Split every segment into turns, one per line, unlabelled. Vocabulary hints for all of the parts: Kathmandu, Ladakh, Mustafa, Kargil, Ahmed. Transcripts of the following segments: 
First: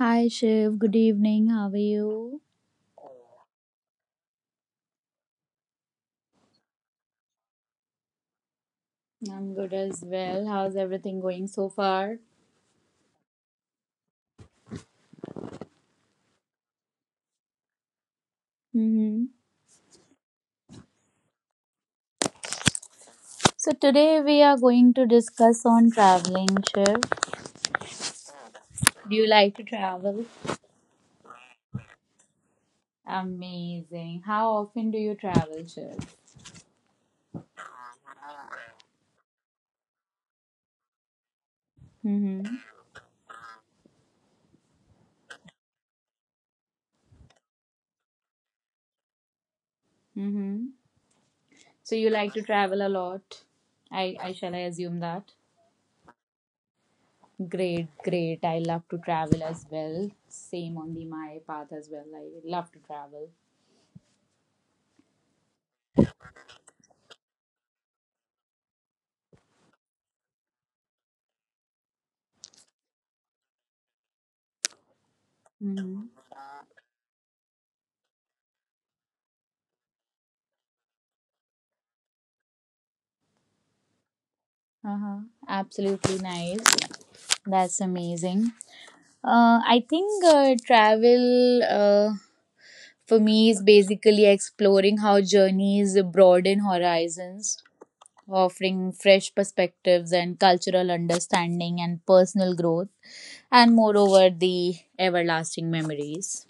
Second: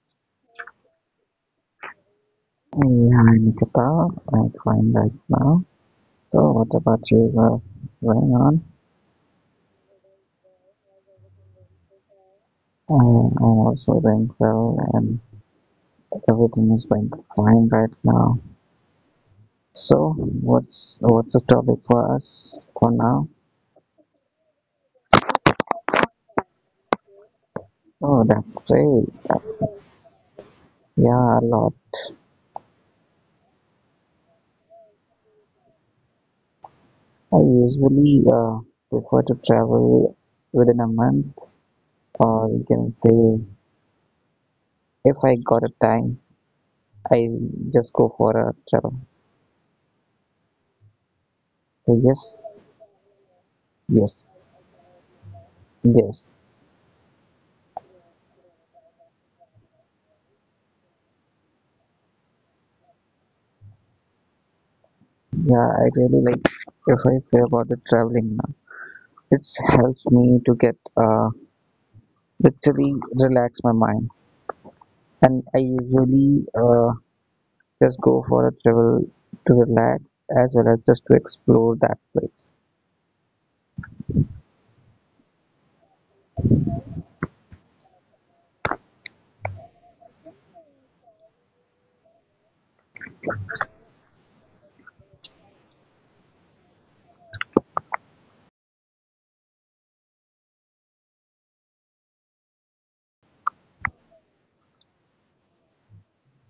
Hi Shiv, good evening. How are you?
Yeah, I'm Nikita. I'm fine right now. So, what about you? Going on?
I'm good as well. How's everything going so far?
I, I'm also doing well, and everything is going fine right now.
hmm
So, what's the topic for us for now?
So today we are going to discuss on traveling, Shiv.
Oh, that's great.
Do you
That's
like to
great.
travel?
Yeah, a lot.
Amazing. How often do you travel, Shiv?
I usually prefer to travel within a month, or
Mm-hmm.
you can say, if I got a time, I just go for a travel.
Mm-hmm. So
So
you like to
yes,
travel a lot? I
yes,
shall I assume that?
yes.
Great, great. I love to travel as well. Same on the my path as well. I love to travel.
Yeah, I really like if I say about the traveling now, it helps me to get literally relax my mind. And I
Mhm.
usually just go for a travel to relax as well as just to explore that place.
Uh-huh. Absolutely nice. That's amazing. I think travel for me is basically exploring how journeys broaden horizons, offering fresh perspectives and cultural understanding and personal growth, and moreover, the everlasting memories.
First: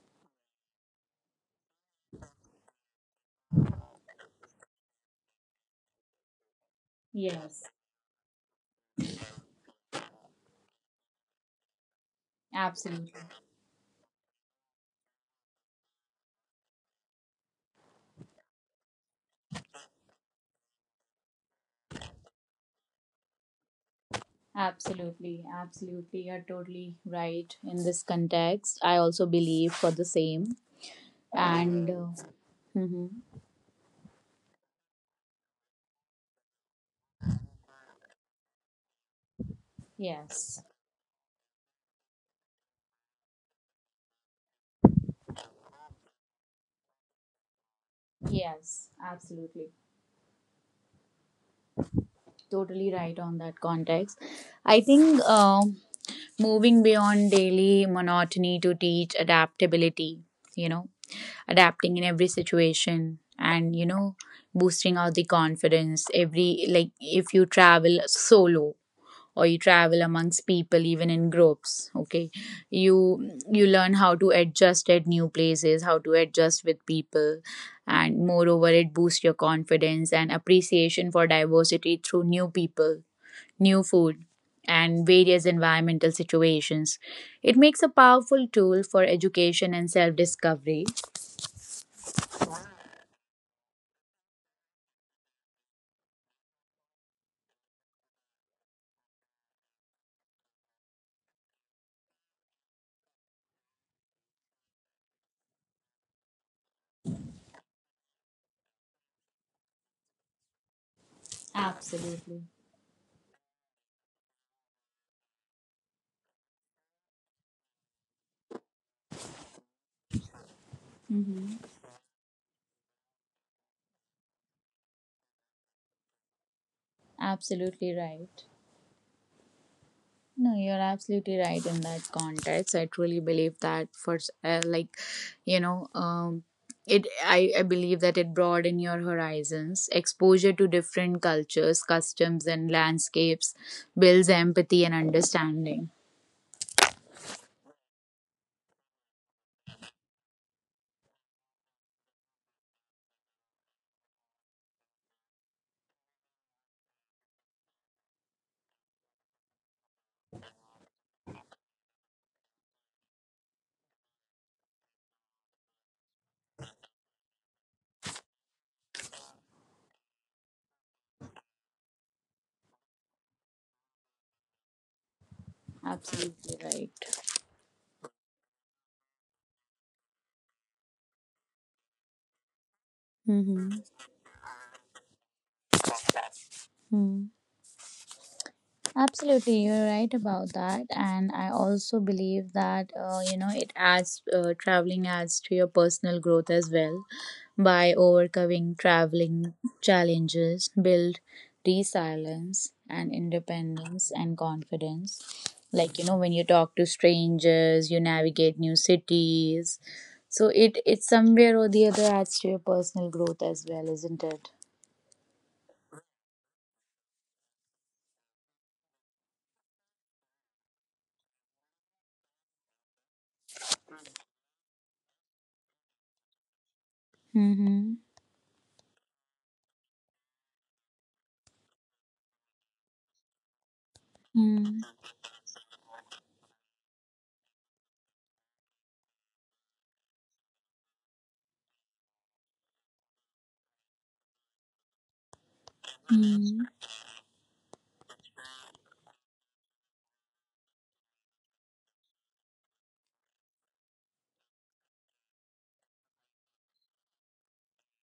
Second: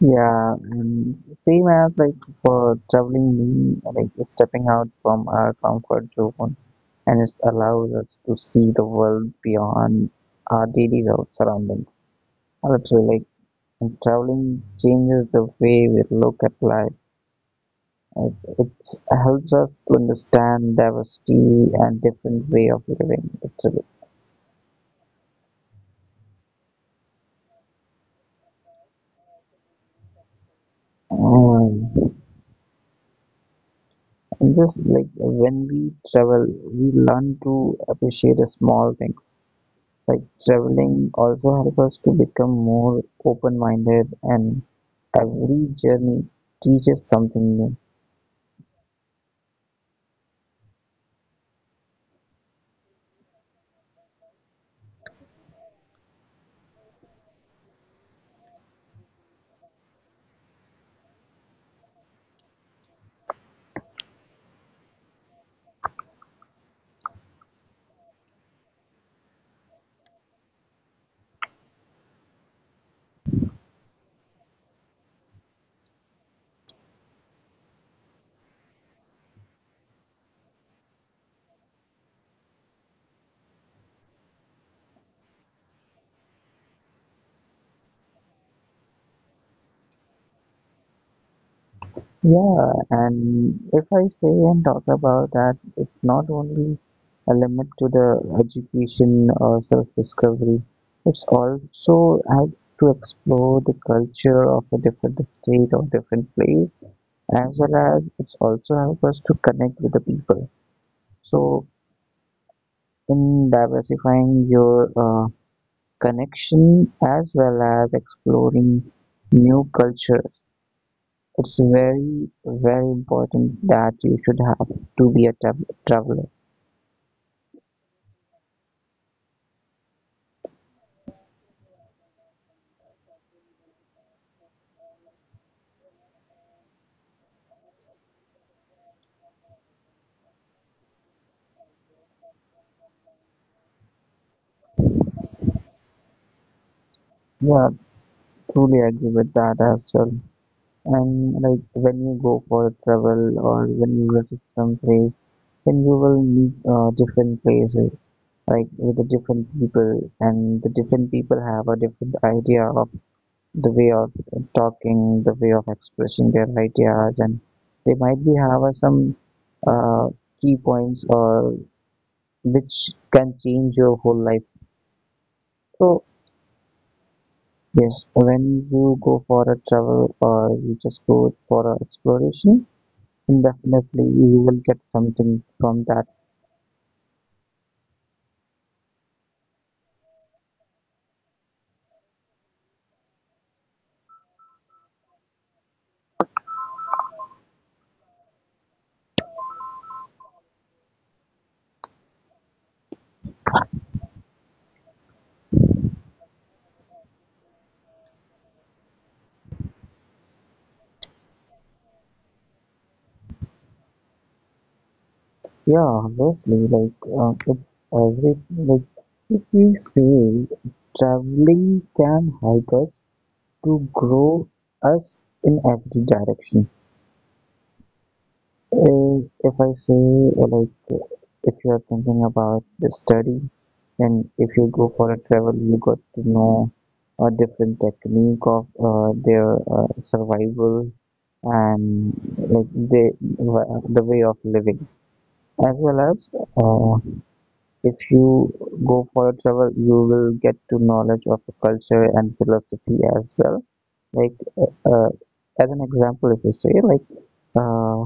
Yeah, and same as like for traveling me, like stepping out from our comfort zone, and it
Yes,
allows us to see the world beyond our daily surroundings. Literally
absolutely.
like, and traveling changes the way we look at life. It, it helps us to understand diversity and different way of living. Actually,
Absolutely, absolutely. You're totally right in this context. I also believe for the same. And
um,
hmm
and just like when we travel, we learn to appreciate the small things. Like
yes,
traveling also helps us to become more open-minded, and every journey teaches something new.
yes, absolutely. Totally right on that context. I think moving beyond daily monotony to teach adaptability, you know, adapting in every situation and boosting out the confidence. Every, like, if you travel solo, or you travel amongst people even in groups, okay, you you learn how to adjust at new places, how to adjust with people, and moreover it boosts your confidence and appreciation for diversity through new people, new food, and various environmental situations. It makes a powerful tool for education and self discovery.
Yeah, and if I say and talk about that, it's not only a limit to the education or self-discovery, it's also how to explore the culture of a different state or different place, as well as it's also help us to connect with the people. So
Absolutely.
in diversifying your connection as well as exploring new cultures. It's
Mhm.
very, very important that you should have to be a traveler.
Absolutely right. No, you're absolutely right in that context. I truly believe that like, you know, I believe that it broaden your horizons. Exposure to different cultures, customs and landscapes builds empathy and understanding.
Yeah, truly agree with that as well. And like when you go for a travel or when you visit some place, then you will meet different places, like with the different people, and the different people have a different idea of the way of talking, the way of expressing their ideas, and they might be have some uh, key points or which can change your whole life. So
Absolutely right.
yes, when you go for a travel or you just go for a exploration, then
Mm-hmm.
definitely you will get something from that.
Absolutely, you're right about that, and I also believe that it adds traveling adds to your personal growth as well by overcoming traveling challenges, build resilience and independence and confidence. Like you know, when you talk to strangers, you navigate new cities, so it somewhere or the other adds to your personal growth as well, isn't it?
Yeah, obviously, like it's every like if we say traveling can help us to grow us in every direction.
Mm-hmm.
Uh, if I say like if you are thinking about the study, and if you
Mm-hmm.
go for a travel you got to know a different technique of their survival, and like the way of living, as well as uh, if you go for a travel you will get to knowledge of the culture and philosophy as well, like as an example if you say like uh,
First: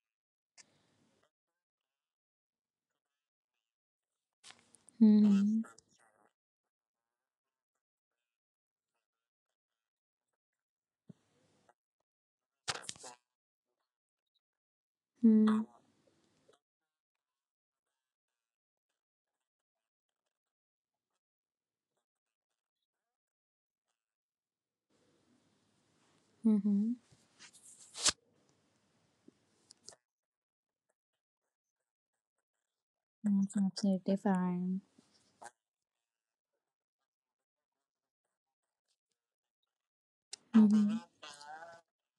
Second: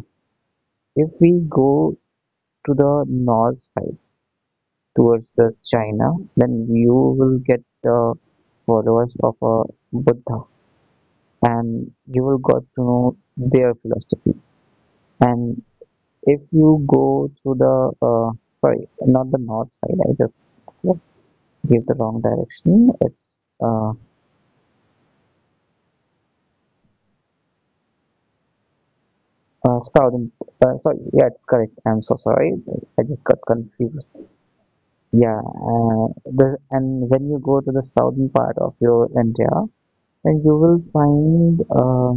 if we go to the north side towards the
Mm-hmm.
China, then you will get the followers of a Buddha, and you will got to know their philosophy.
Mm-hmm.
And if you go through the sorry, not the north side, I just gave the wrong direction. It's
Mhm.
southern. Sorry, yeah, it's correct. I'm so sorry. I just got
That's
confused.
absolutely fine.
Yeah, the, and when you go to the southern part of your India, and you will
Mhm.
find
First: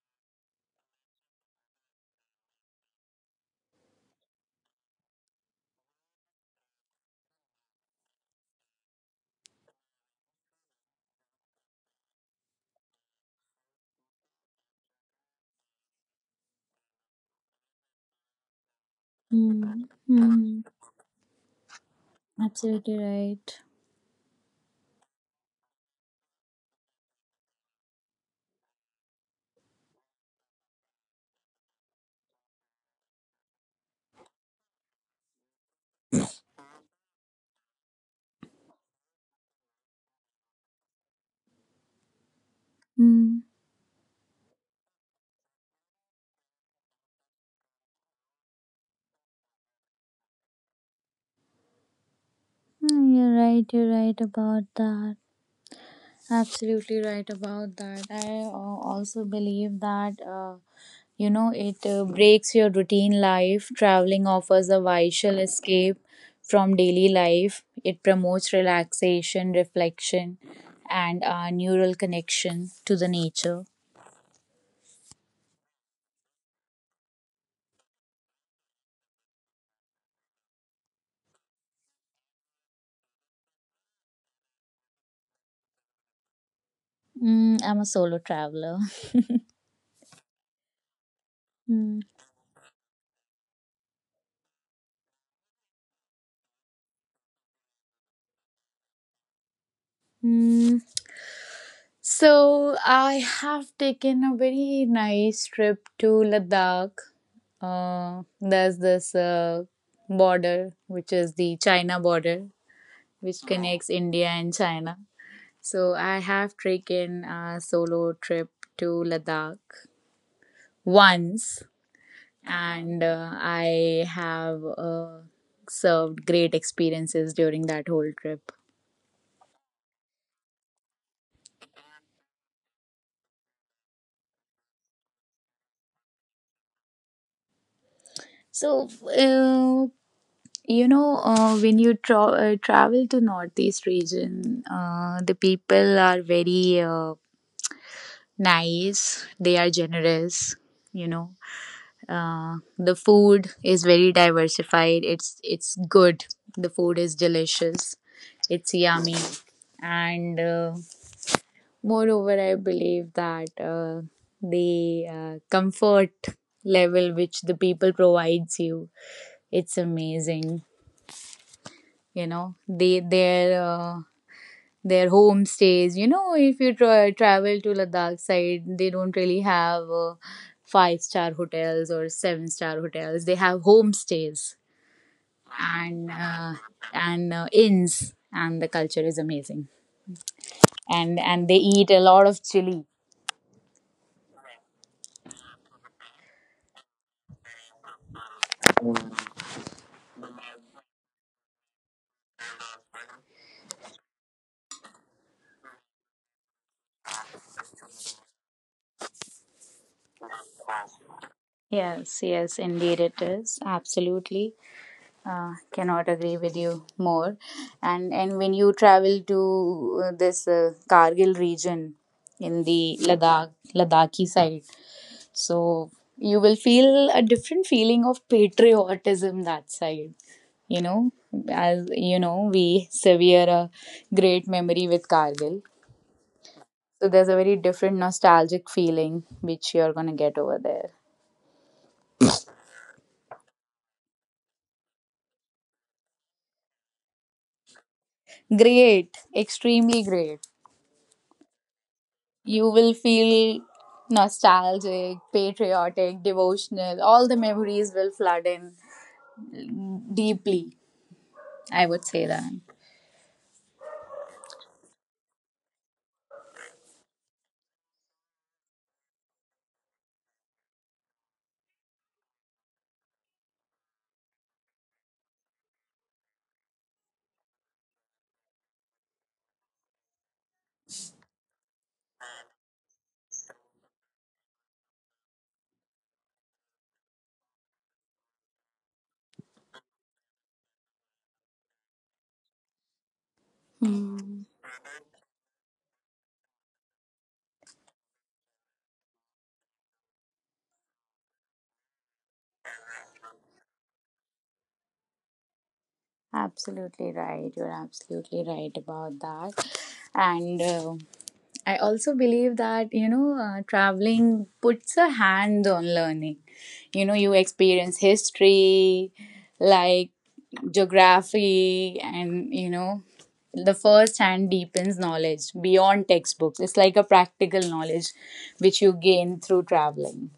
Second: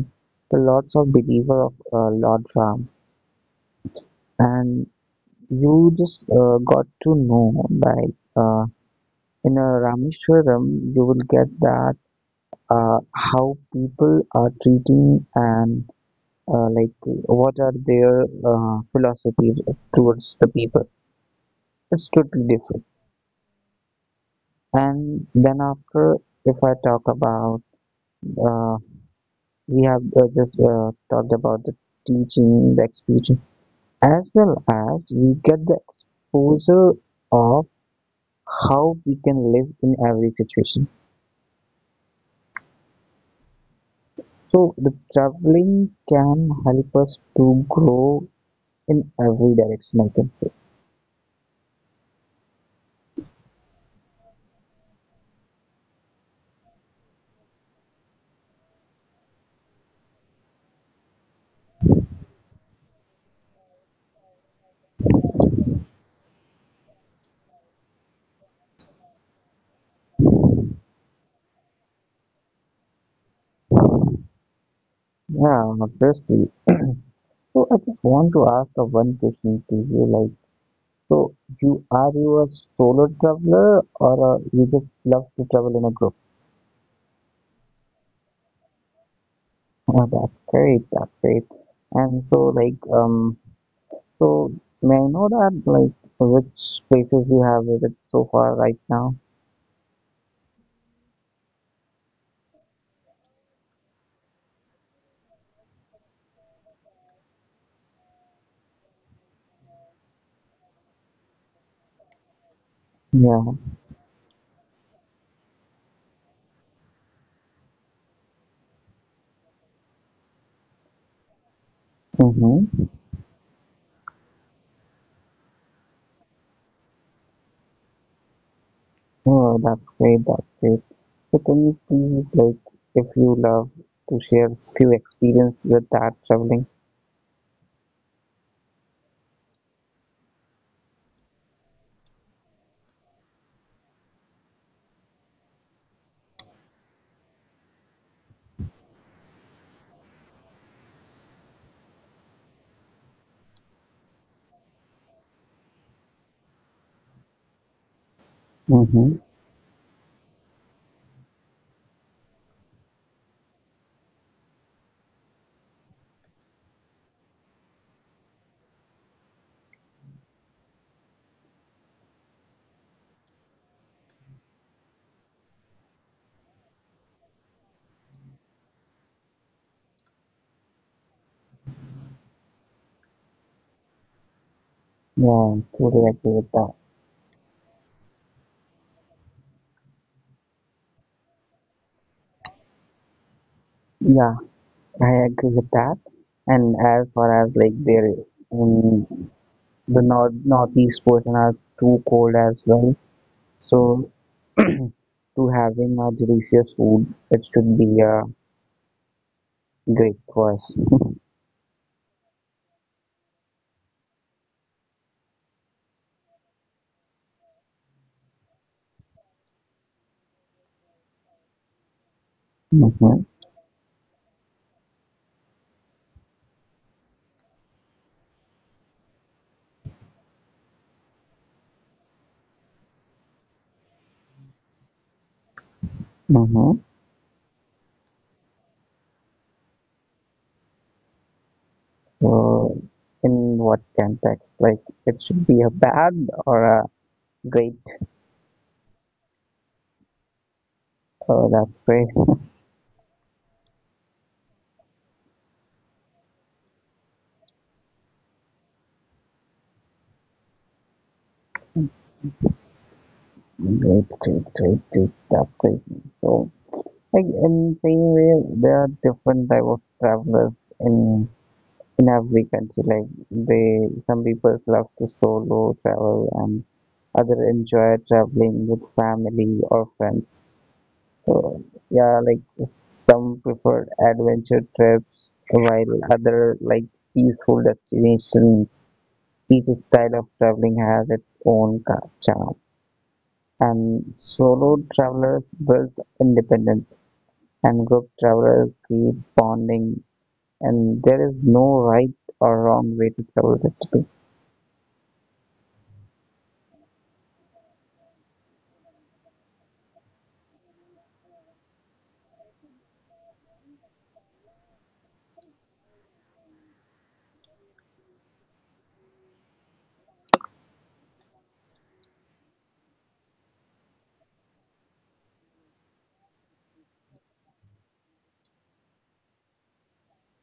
the lots of believer of Lord Ram, and you just got to know like in a Rameshwaram, you will get that how people are treating and like what are their philosophies
Mm.
towards the
Mhm.
people. It's totally different.
Absolutely right.
And then after, if I talk about uh, we have just talked about the teaching, the experience, as well as we get the exposure of how we can live in every situation.
Mm.
So the traveling can help us to grow in every direction, I can say.
Mm, you're right. You're right about that. Absolutely right about that. I also believe that you know it breaks your routine life. Traveling offers a vital escape from daily life. It promotes relaxation, reflection, and a neural connection to the nature.
Yeah, obviously. So I just want to ask a one question to you, like, so you are you a solo traveler or you just love to travel in a group?
Mm, I'm a solo traveler.
Oh, that's great, that's great.
Mm.
And so like so may I know that like which places you have visited so far right now?
Mm, so I have taken a very nice trip to Ladakh. There's this border, which is the China border, which
Yeah.
connects India and China. So I have taken a solo trip to Ladakh once,
Mm-hmm.
and I have served great experiences during that whole trip.
Oh, that's great. That's great. So can you please, like, if you love to share few experience with that traveling?
So, uh, when you travel to northeast region, the people are very nice, they are generous. you know the food is very diversified, it's good, the food is delicious, it's
Mm-hmm.
yummy, and moreover I believe that the comfort level which the people provides you, it's amazing. You know they their homestays. You know, if you travel to Ladakh side, they don't really have five-star hotels or seven-star hotels. They have homestays,
Yeah, totally
and
agree with
uh,
that.
and inns, and the culture is amazing. And they eat a lot of chili.
Yeah, I agree with that. And as far as like there in the north northeast portion are too cold as well. So to having a delicious food, it should be a great question.
Yes, yes, indeed it is. Absolutely. Cannot agree with you more. And when you travel to this Kargil region in the
Mm-hmm.
Ladakhi side, so you will feel a different feeling of patriotism that side. You know, as you know, we sever a great memory with Kargil.
Mm-hmm.
So there's a very different nostalgic feeling which you're gonna get over there.
So, in what context? Like, it should be a bad or a great.
Great, extremely great.
Oh, that's great.
You will feel nostalgic, patriotic, devotional. All the memories will flood in deeply. I would say that.
Great, great, great, great. That's great. So, like in same way, there are different type of travelers in in every country. Like, they some people love to solo travel and other enjoy traveling with family or friends. So yeah, like some preferred adventure trips, while other like peaceful destinations. Each style of traveling has its own charm. And
Hmm.
solo travelers builds independence, and group travelers create bonding. And there is no right or wrong way to travel actually.
Absolutely right. You're absolutely right about that. And I also believe that, you know, traveling puts a hand on learning. You know, you experience history, like geography, and, the first hand deepens knowledge beyond textbooks. It's like a practical knowledge which you gain through traveling.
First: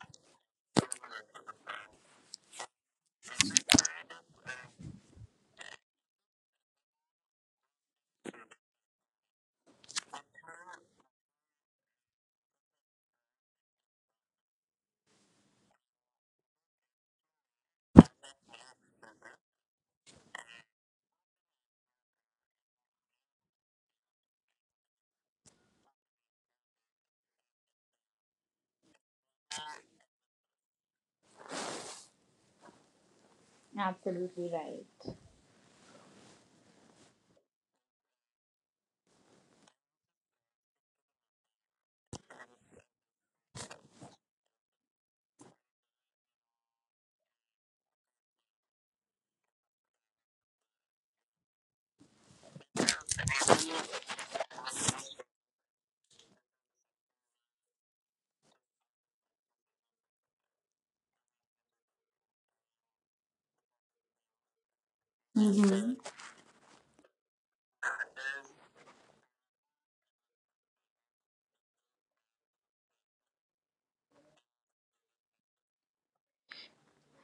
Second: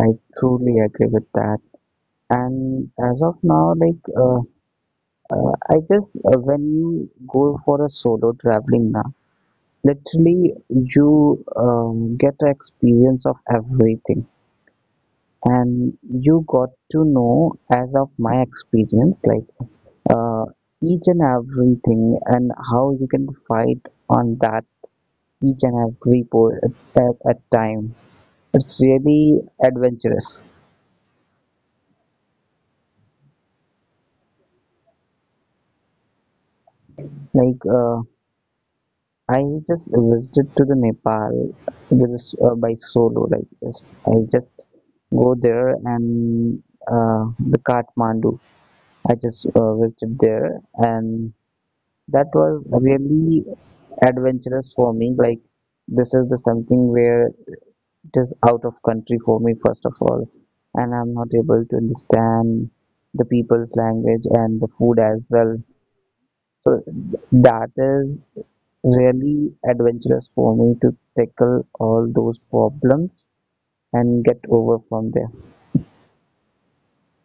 I truly agree with that. And as of now, like I just when you go for a solo traveling now, literally you get to experience of everything, and you got to know as of my experience like uh, each and everything and how you can fight on that each and every at time it's really adventurous,
Absolutely right.
like I just visited to the Nepal with, by solo like I just go there, and uh, the Kathmandu I just visited there, and that was really adventurous for me. Like this is the something where it is out of country for me first of all, and I'm not able to understand the people's language and the food as well.
Mhm.
So that is really adventurous for me to tackle all those problems and get over from there.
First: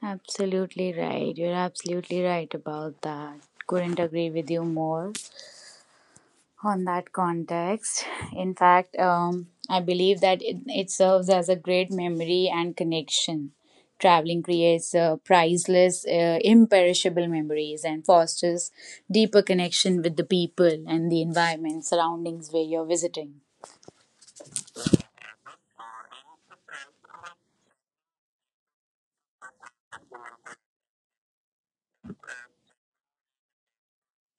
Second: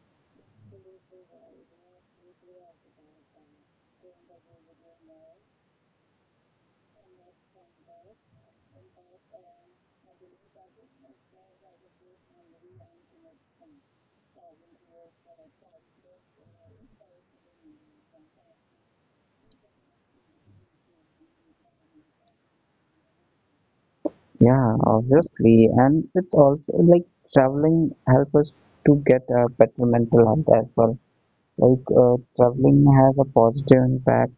Absolutely right. You're absolutely right about that. Couldn't agree with you more on that context. In fact, I believe that it serves as a great memory and connection. Traveling creates priceless, imperishable memories and fosters deeper connection with the people and the environment surroundings where you're visiting.
Yeah, obviously, and it's also like traveling help us to get a better mental health as well. Like traveling has a positive impact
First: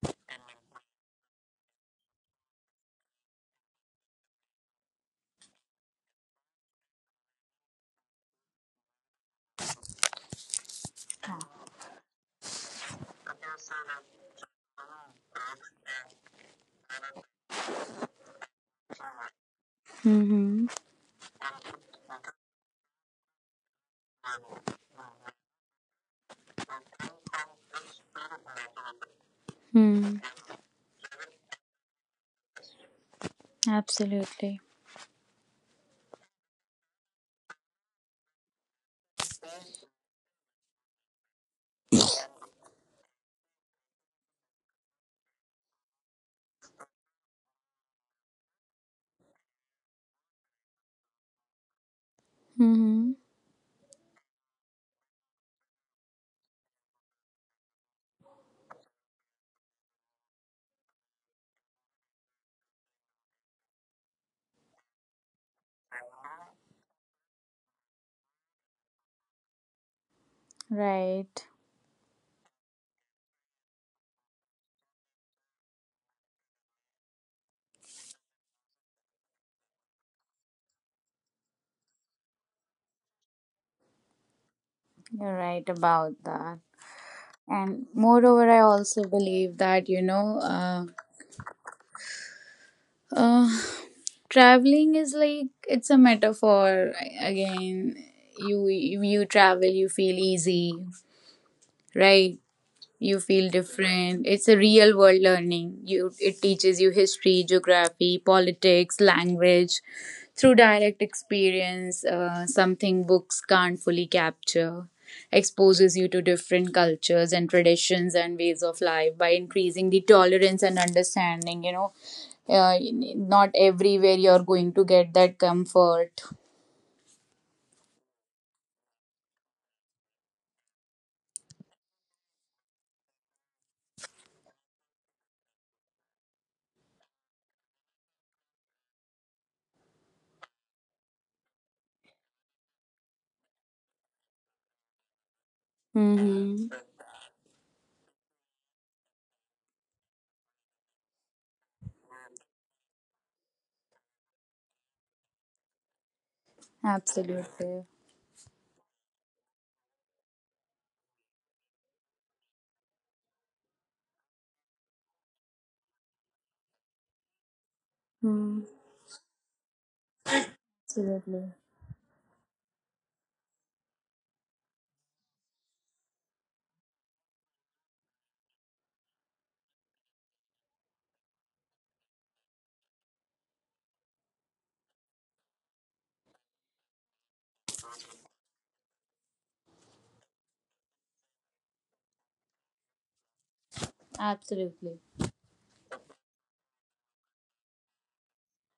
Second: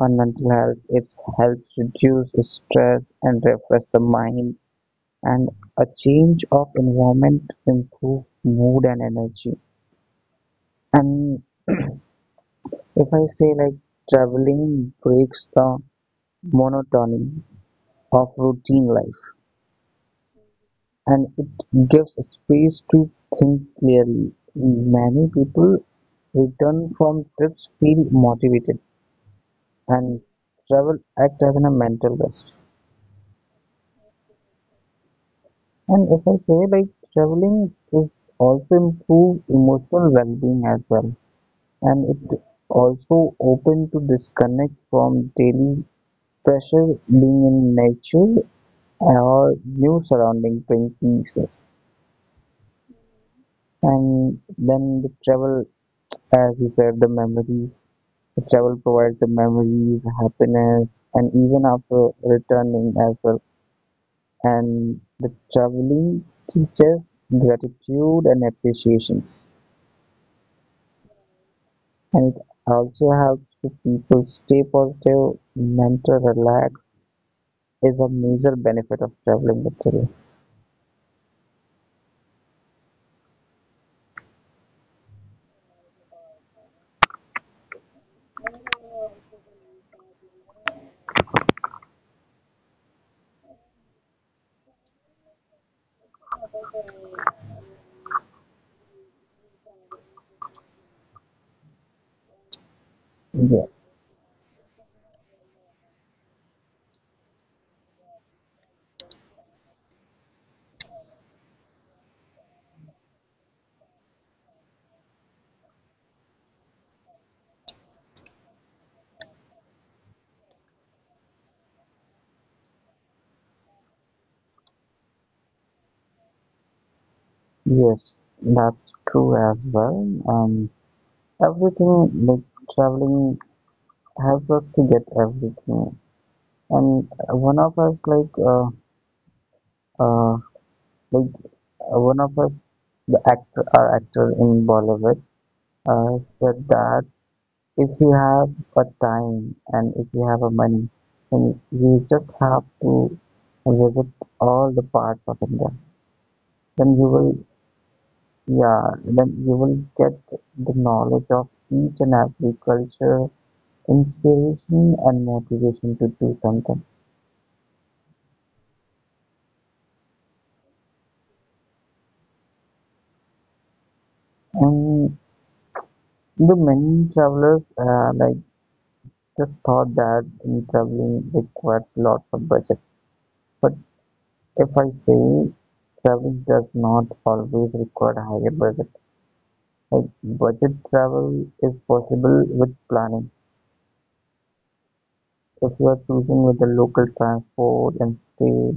on mental health. It helps reduce the stress and refresh the mind, and a change of environment improves mood and energy. And if I say like traveling breaks the monotony of routine life,
Mm-hmm.
and it gives space to think clearly. Many people return from trips feel motivated,
Mm,
and travel act as a mental rest.
absolutely.
And if I say like traveling is also improve emotional well-being as well, and it also open to disconnect from daily pressure, being in nature or new surrounding bring pieces.
Mm-hmm.
And then the travel, as you said, the memories, the travel provides the memories, happiness, and even after returning as well. And the traveling teaches gratitude and appreciations.
Right.
And it also helps to people stay positive, mental relax is a major benefit of traveling literally.
You're right about that. And moreover, I also believe that, you know, uh, traveling is like, it's a metaphor. Again, you travel, you feel easy, right? You feel
Yeah.
different. It's a real world learning. You It teaches you history, geography, politics, language through direct experience, something books can't fully capture. Exposes you to different cultures and traditions and ways of life by increasing the tolerance and understanding. You know, uh, not everywhere you're going to get that comfort.
Yes, that's true as well. Um, everything like traveling helps us to get everything. And one of us uh, like one of us, the actor, our actor in Bollywood, said
Mm-hmm.
that if you have a time and if you have a money, then you just have to visit all the parts of India. Then you will,
Absolutely.
yeah, then you will get the knowledge of each and every culture, inspiration and motivation to do something.
Mm. Absolutely.
And the many travelers, like just thought that in traveling requires lots of budget. But if I say travel does not always require a higher budget, like budget travel is possible with planning.
Absolutely.
If you are choosing with the local transport and stay,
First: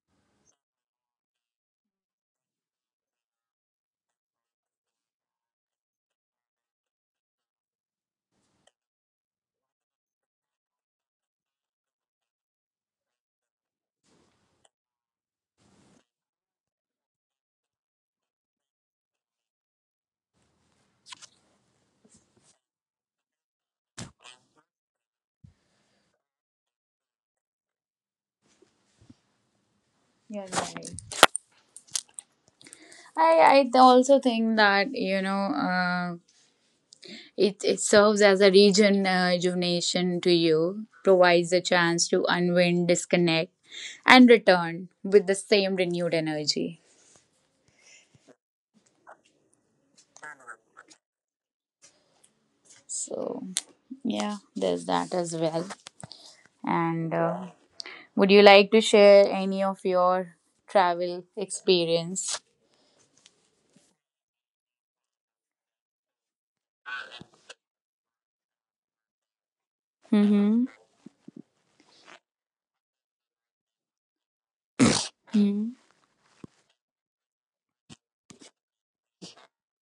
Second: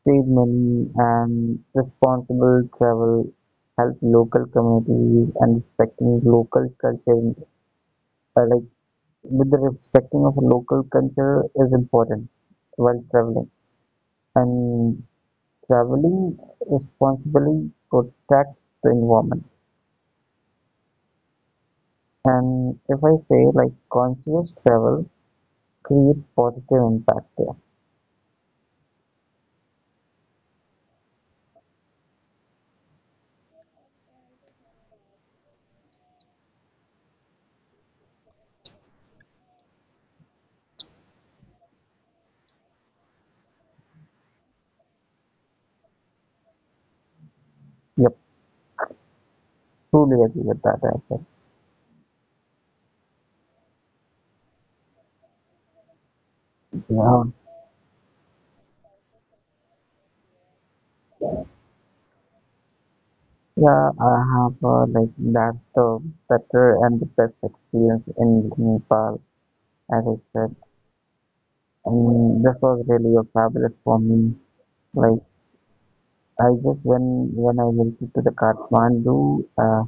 save money and responsible travel, help local communities and respecting local culture, like with the respecting of local culture is important while traveling. And traveling responsibly protects the environment, and if I say like conscious travel create positive impact there.
Yeah, you're right. I also think that, you know, it serves as a region rejuvenation to you, provides a chance to unwind, disconnect, and return with the same renewed energy.
Yep, truly agree with that answer.
So yeah, there's that as well. And
Yeah,
would you like to share any of your travel experience?
yeah, I have like that's the better and the best experience in Nepal, as I said,
Mm-hmm.
and this was really a fabulous for me. Like
Mm-hmm.
I just when I visited to the Kathmandu,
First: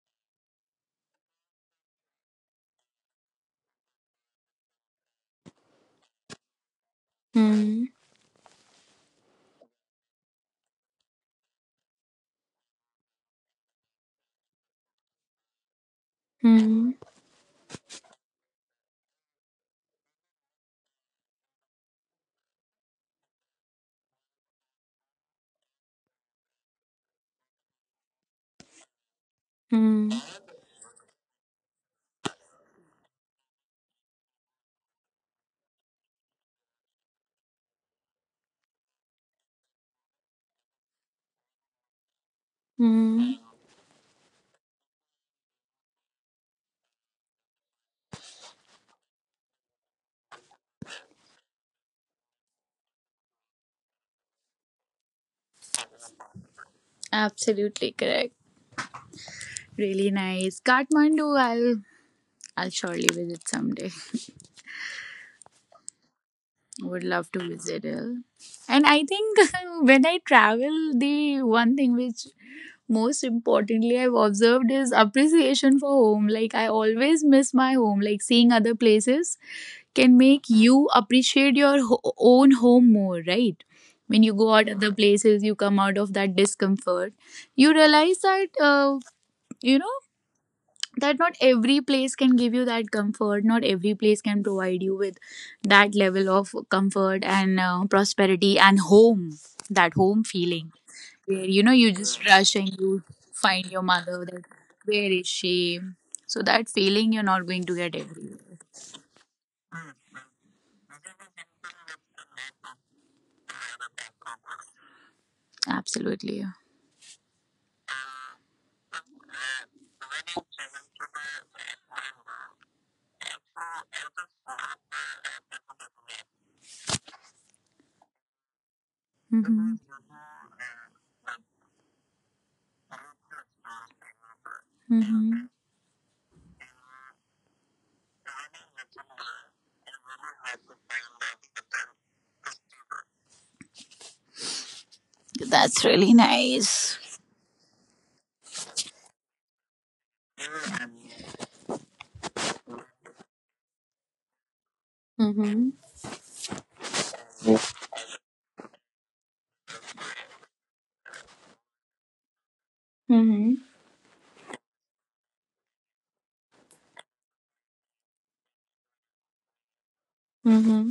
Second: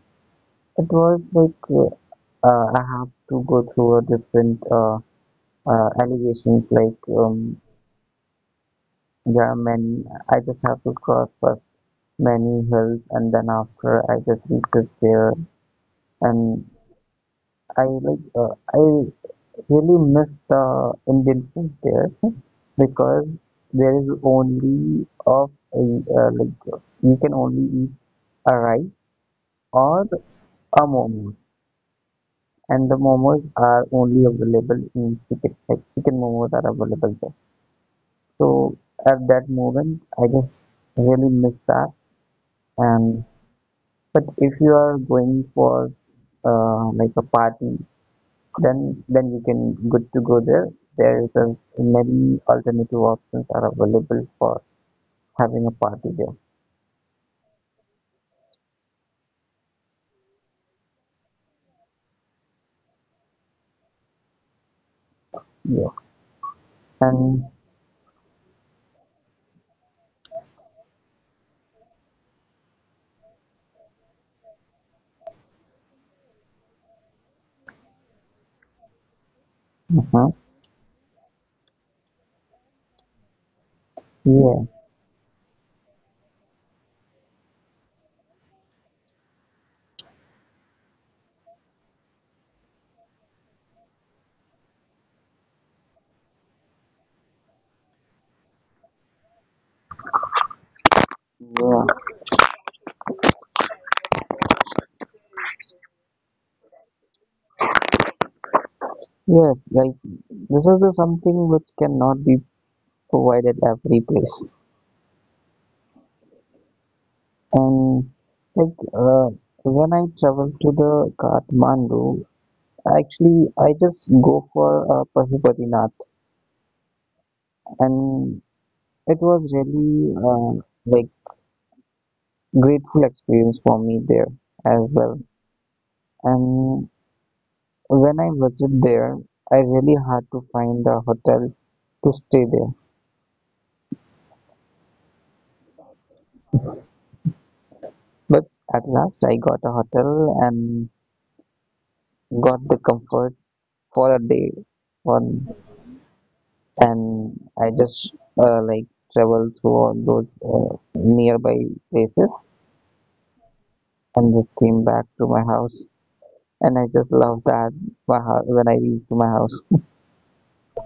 it was like I have to go through a different allegations like yeah, many. I just have to cross first many hills, and then after I just reaches there, and
Mm-hmm.
I like I really miss the Indian food there because there is only of a, like you can only eat a rice or a momos, and the momos are only available in chicken. Like chicken momos are available there. So at that moment, I just really miss that and.
Mm-hmm.
But if you are going for like a party, then you can good to go there. There is a many alternative options are available for having a party there.
Absolutely correct. Really nice. Kathmandu, I'll surely visit someday.
Yes,
Would love to
and
visit it. And I think when I travel, the one thing which most importantly I've observed is appreciation for home. Like I always miss my home. Like seeing other places can
uh,
make you appreciate your own home more, right? When you go out
yeah,
other places, you come out of that discomfort. You realize that you know that not every place can give you that comfort, not every place can provide you with that level of comfort and prosperity and home, that home feeling where you know
yeah,
you just rush and you find your mother, that, where is she, so that feeling you're not going to get every.
yes. Like this is the something which cannot be provided every place.
Absolutely.
And like when I travel to the Kathmandu, actually I just go for Pashupatinath, and it was
Mm-hmm.
really like grateful experience for me there as well.
Mm-hmm.
And when I visited there, I really had to find a hotel to stay there.
That's really nice.
But at last, I got a hotel and got the comfort for a day. One
Mm-hmm.
and I just like traveled through all those nearby places
Mm-hmm.
and just came back to my house. And I just love that when I reached to my house.
Mm-hmm.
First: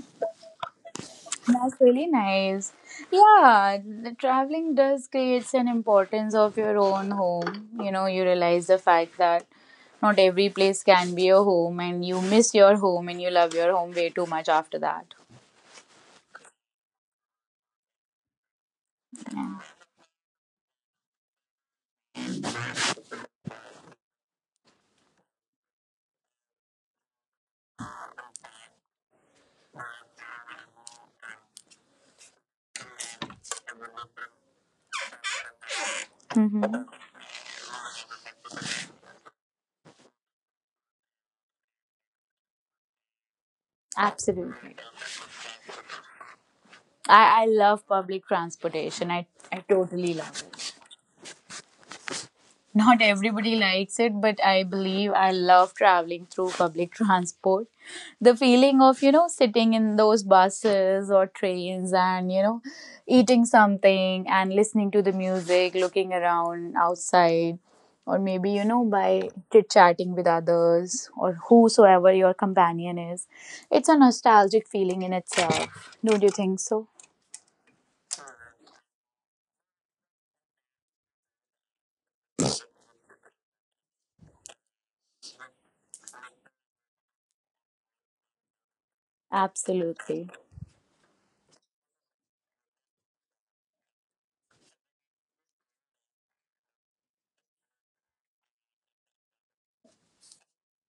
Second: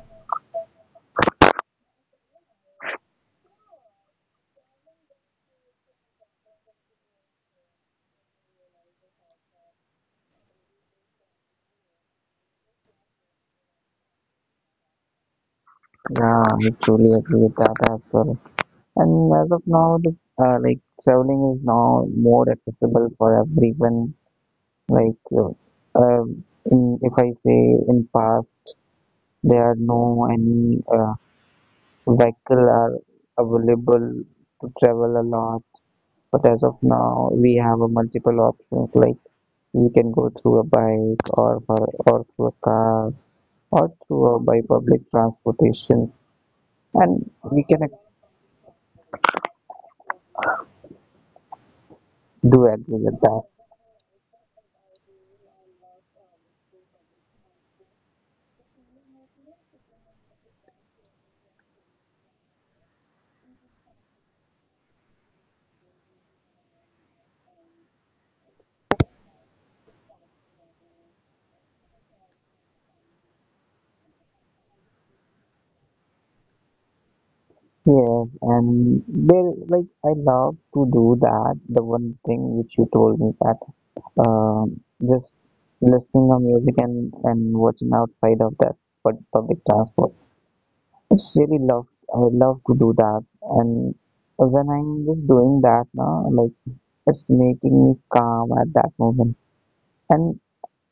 That's really nice. Yeah, the traveling does creates an importance of your own home. You know, you realize the fact that not every place can be your home, and you miss your home and you love your home way too much after that.
Yeah, I truly agree with that as well. And
Yeah.
as of now, the, like traveling is now more accessible for everyone. Like, um, in, if I say in past, there are no any vehicle are available to travel a lot. But as of
Hmm.
now, we have a multiple options. Like we can go through a bike or for, or through a car or through a, by
Absolutely.
public transportation, and
I
we can
love public transportation. I totally love it.
do agree
Not
with that.
everybody likes it, but I believe I love traveling through public transport. The feeling of, you know, sitting in those buses or trains and, you know, eating something and listening to the music, looking around outside, or maybe, you know, by chit chatting with others or whosoever your companion is. It's a nostalgic feeling in itself. Don't you think so?
Yes, and there, like, I love to do that. The one thing which you told me that um, just listening to music and watching outside of that public transport.
Absolutely.
It's really love. I love to do that, and when I'm just doing that now, like, it's making me calm at that moment. And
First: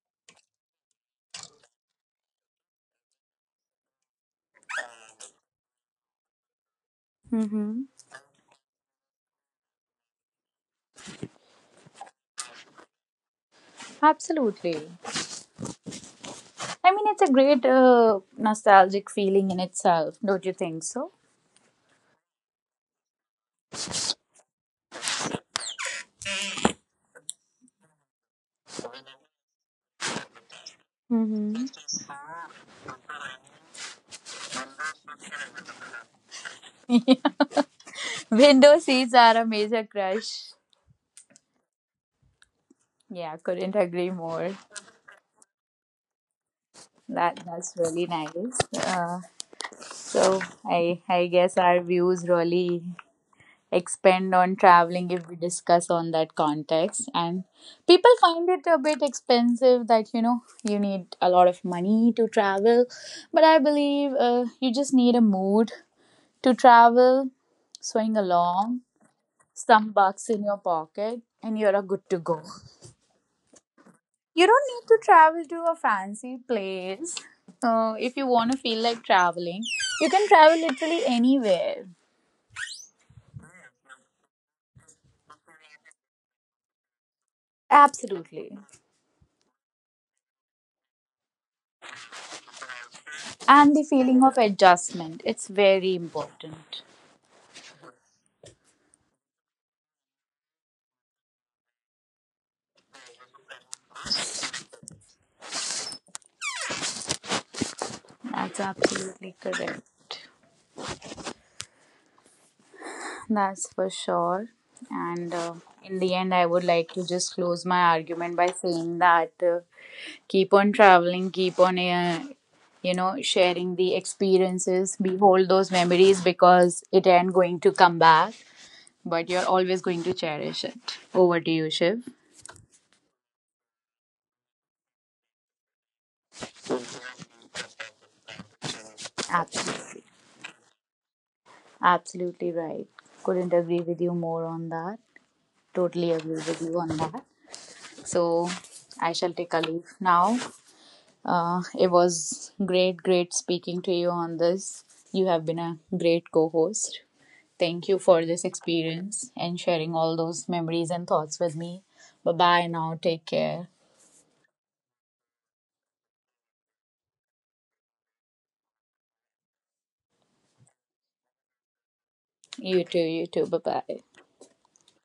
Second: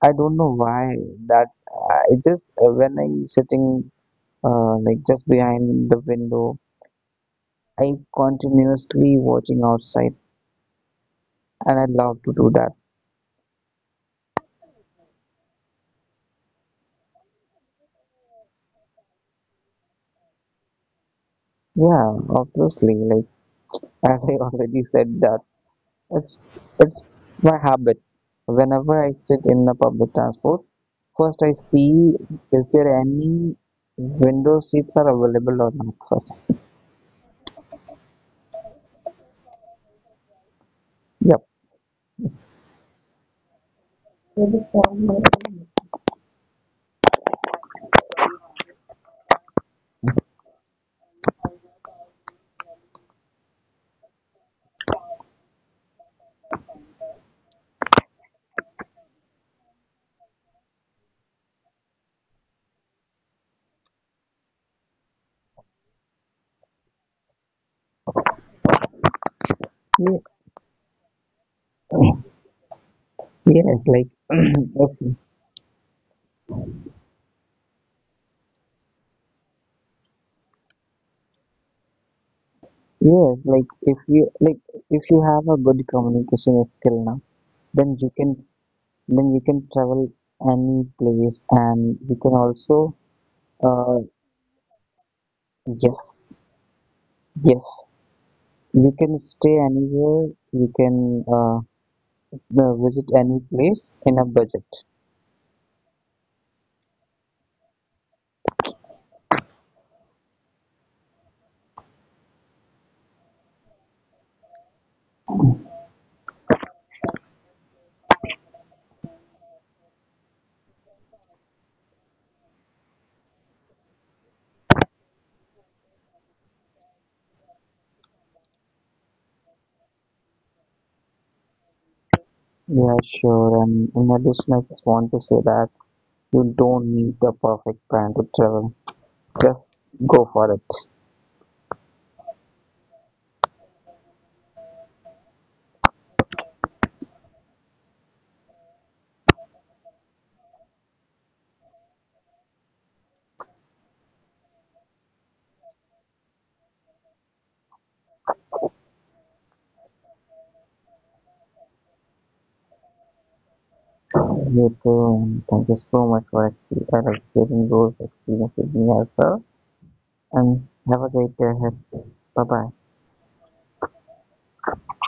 I don't know why that. It just when I'm sitting, like just behind the window.
Mm-hmm.
I continuously watching outside and I'd love to do that.
Absolutely. I mean, it's a great nostalgic feeling in itself. Don't you think so?
Yeah, obviously, like as I already said that it's my habit. Whenever I sit in the public transport, first I
Mm-hmm.
see is there any window seats are available or not first.
Window seats are a major crush.
Yep.
Yeah, couldn't agree more. That that's really nice. So I guess our views really expand on traveling if we discuss on that context, and people find it a bit expensive, that you know you need a lot of money to travel, but I believe you just need a mood to travel, swing along, some
Yeah.
bucks in your pocket, and you're a good to go.
Yes, like
You don't need to
if,
travel to a fancy place. If you want to feel like traveling, you can travel literally anywhere.
yes, like if you have a good communication skill now, then you can
Absolutely.
then you can travel any place, and you can also
And the
uh
feeling of adjustment, it's very
yes,
important.
yes, you can stay anywhere, you can visit any place in a budget.
That's absolutely correct. That's for sure. And in the end, I would like to just close my argument by saying that, keep on traveling, keep on sharing the experiences, behold those memories, because it ain't going to come back, but you're always going to cherish it. Over to you, Shiv.
Yeah, sure. And in addition, I just want to say that you don't need a perfect plan to travel. Just
Absolutely.
go for it.
Absolutely right. Couldn't agree with you more on that. Totally agree with you on that. So I shall take a leave now. It was great, great speaking to you on this. You have been a great co host. Thank you for this experience and sharing all those memories and thoughts with me. Bye bye now. Take care.
You too, and thank you so much for like sharing those experiences with me as well. And have a great day ahead. Bye bye.
You too, you too. Bye bye.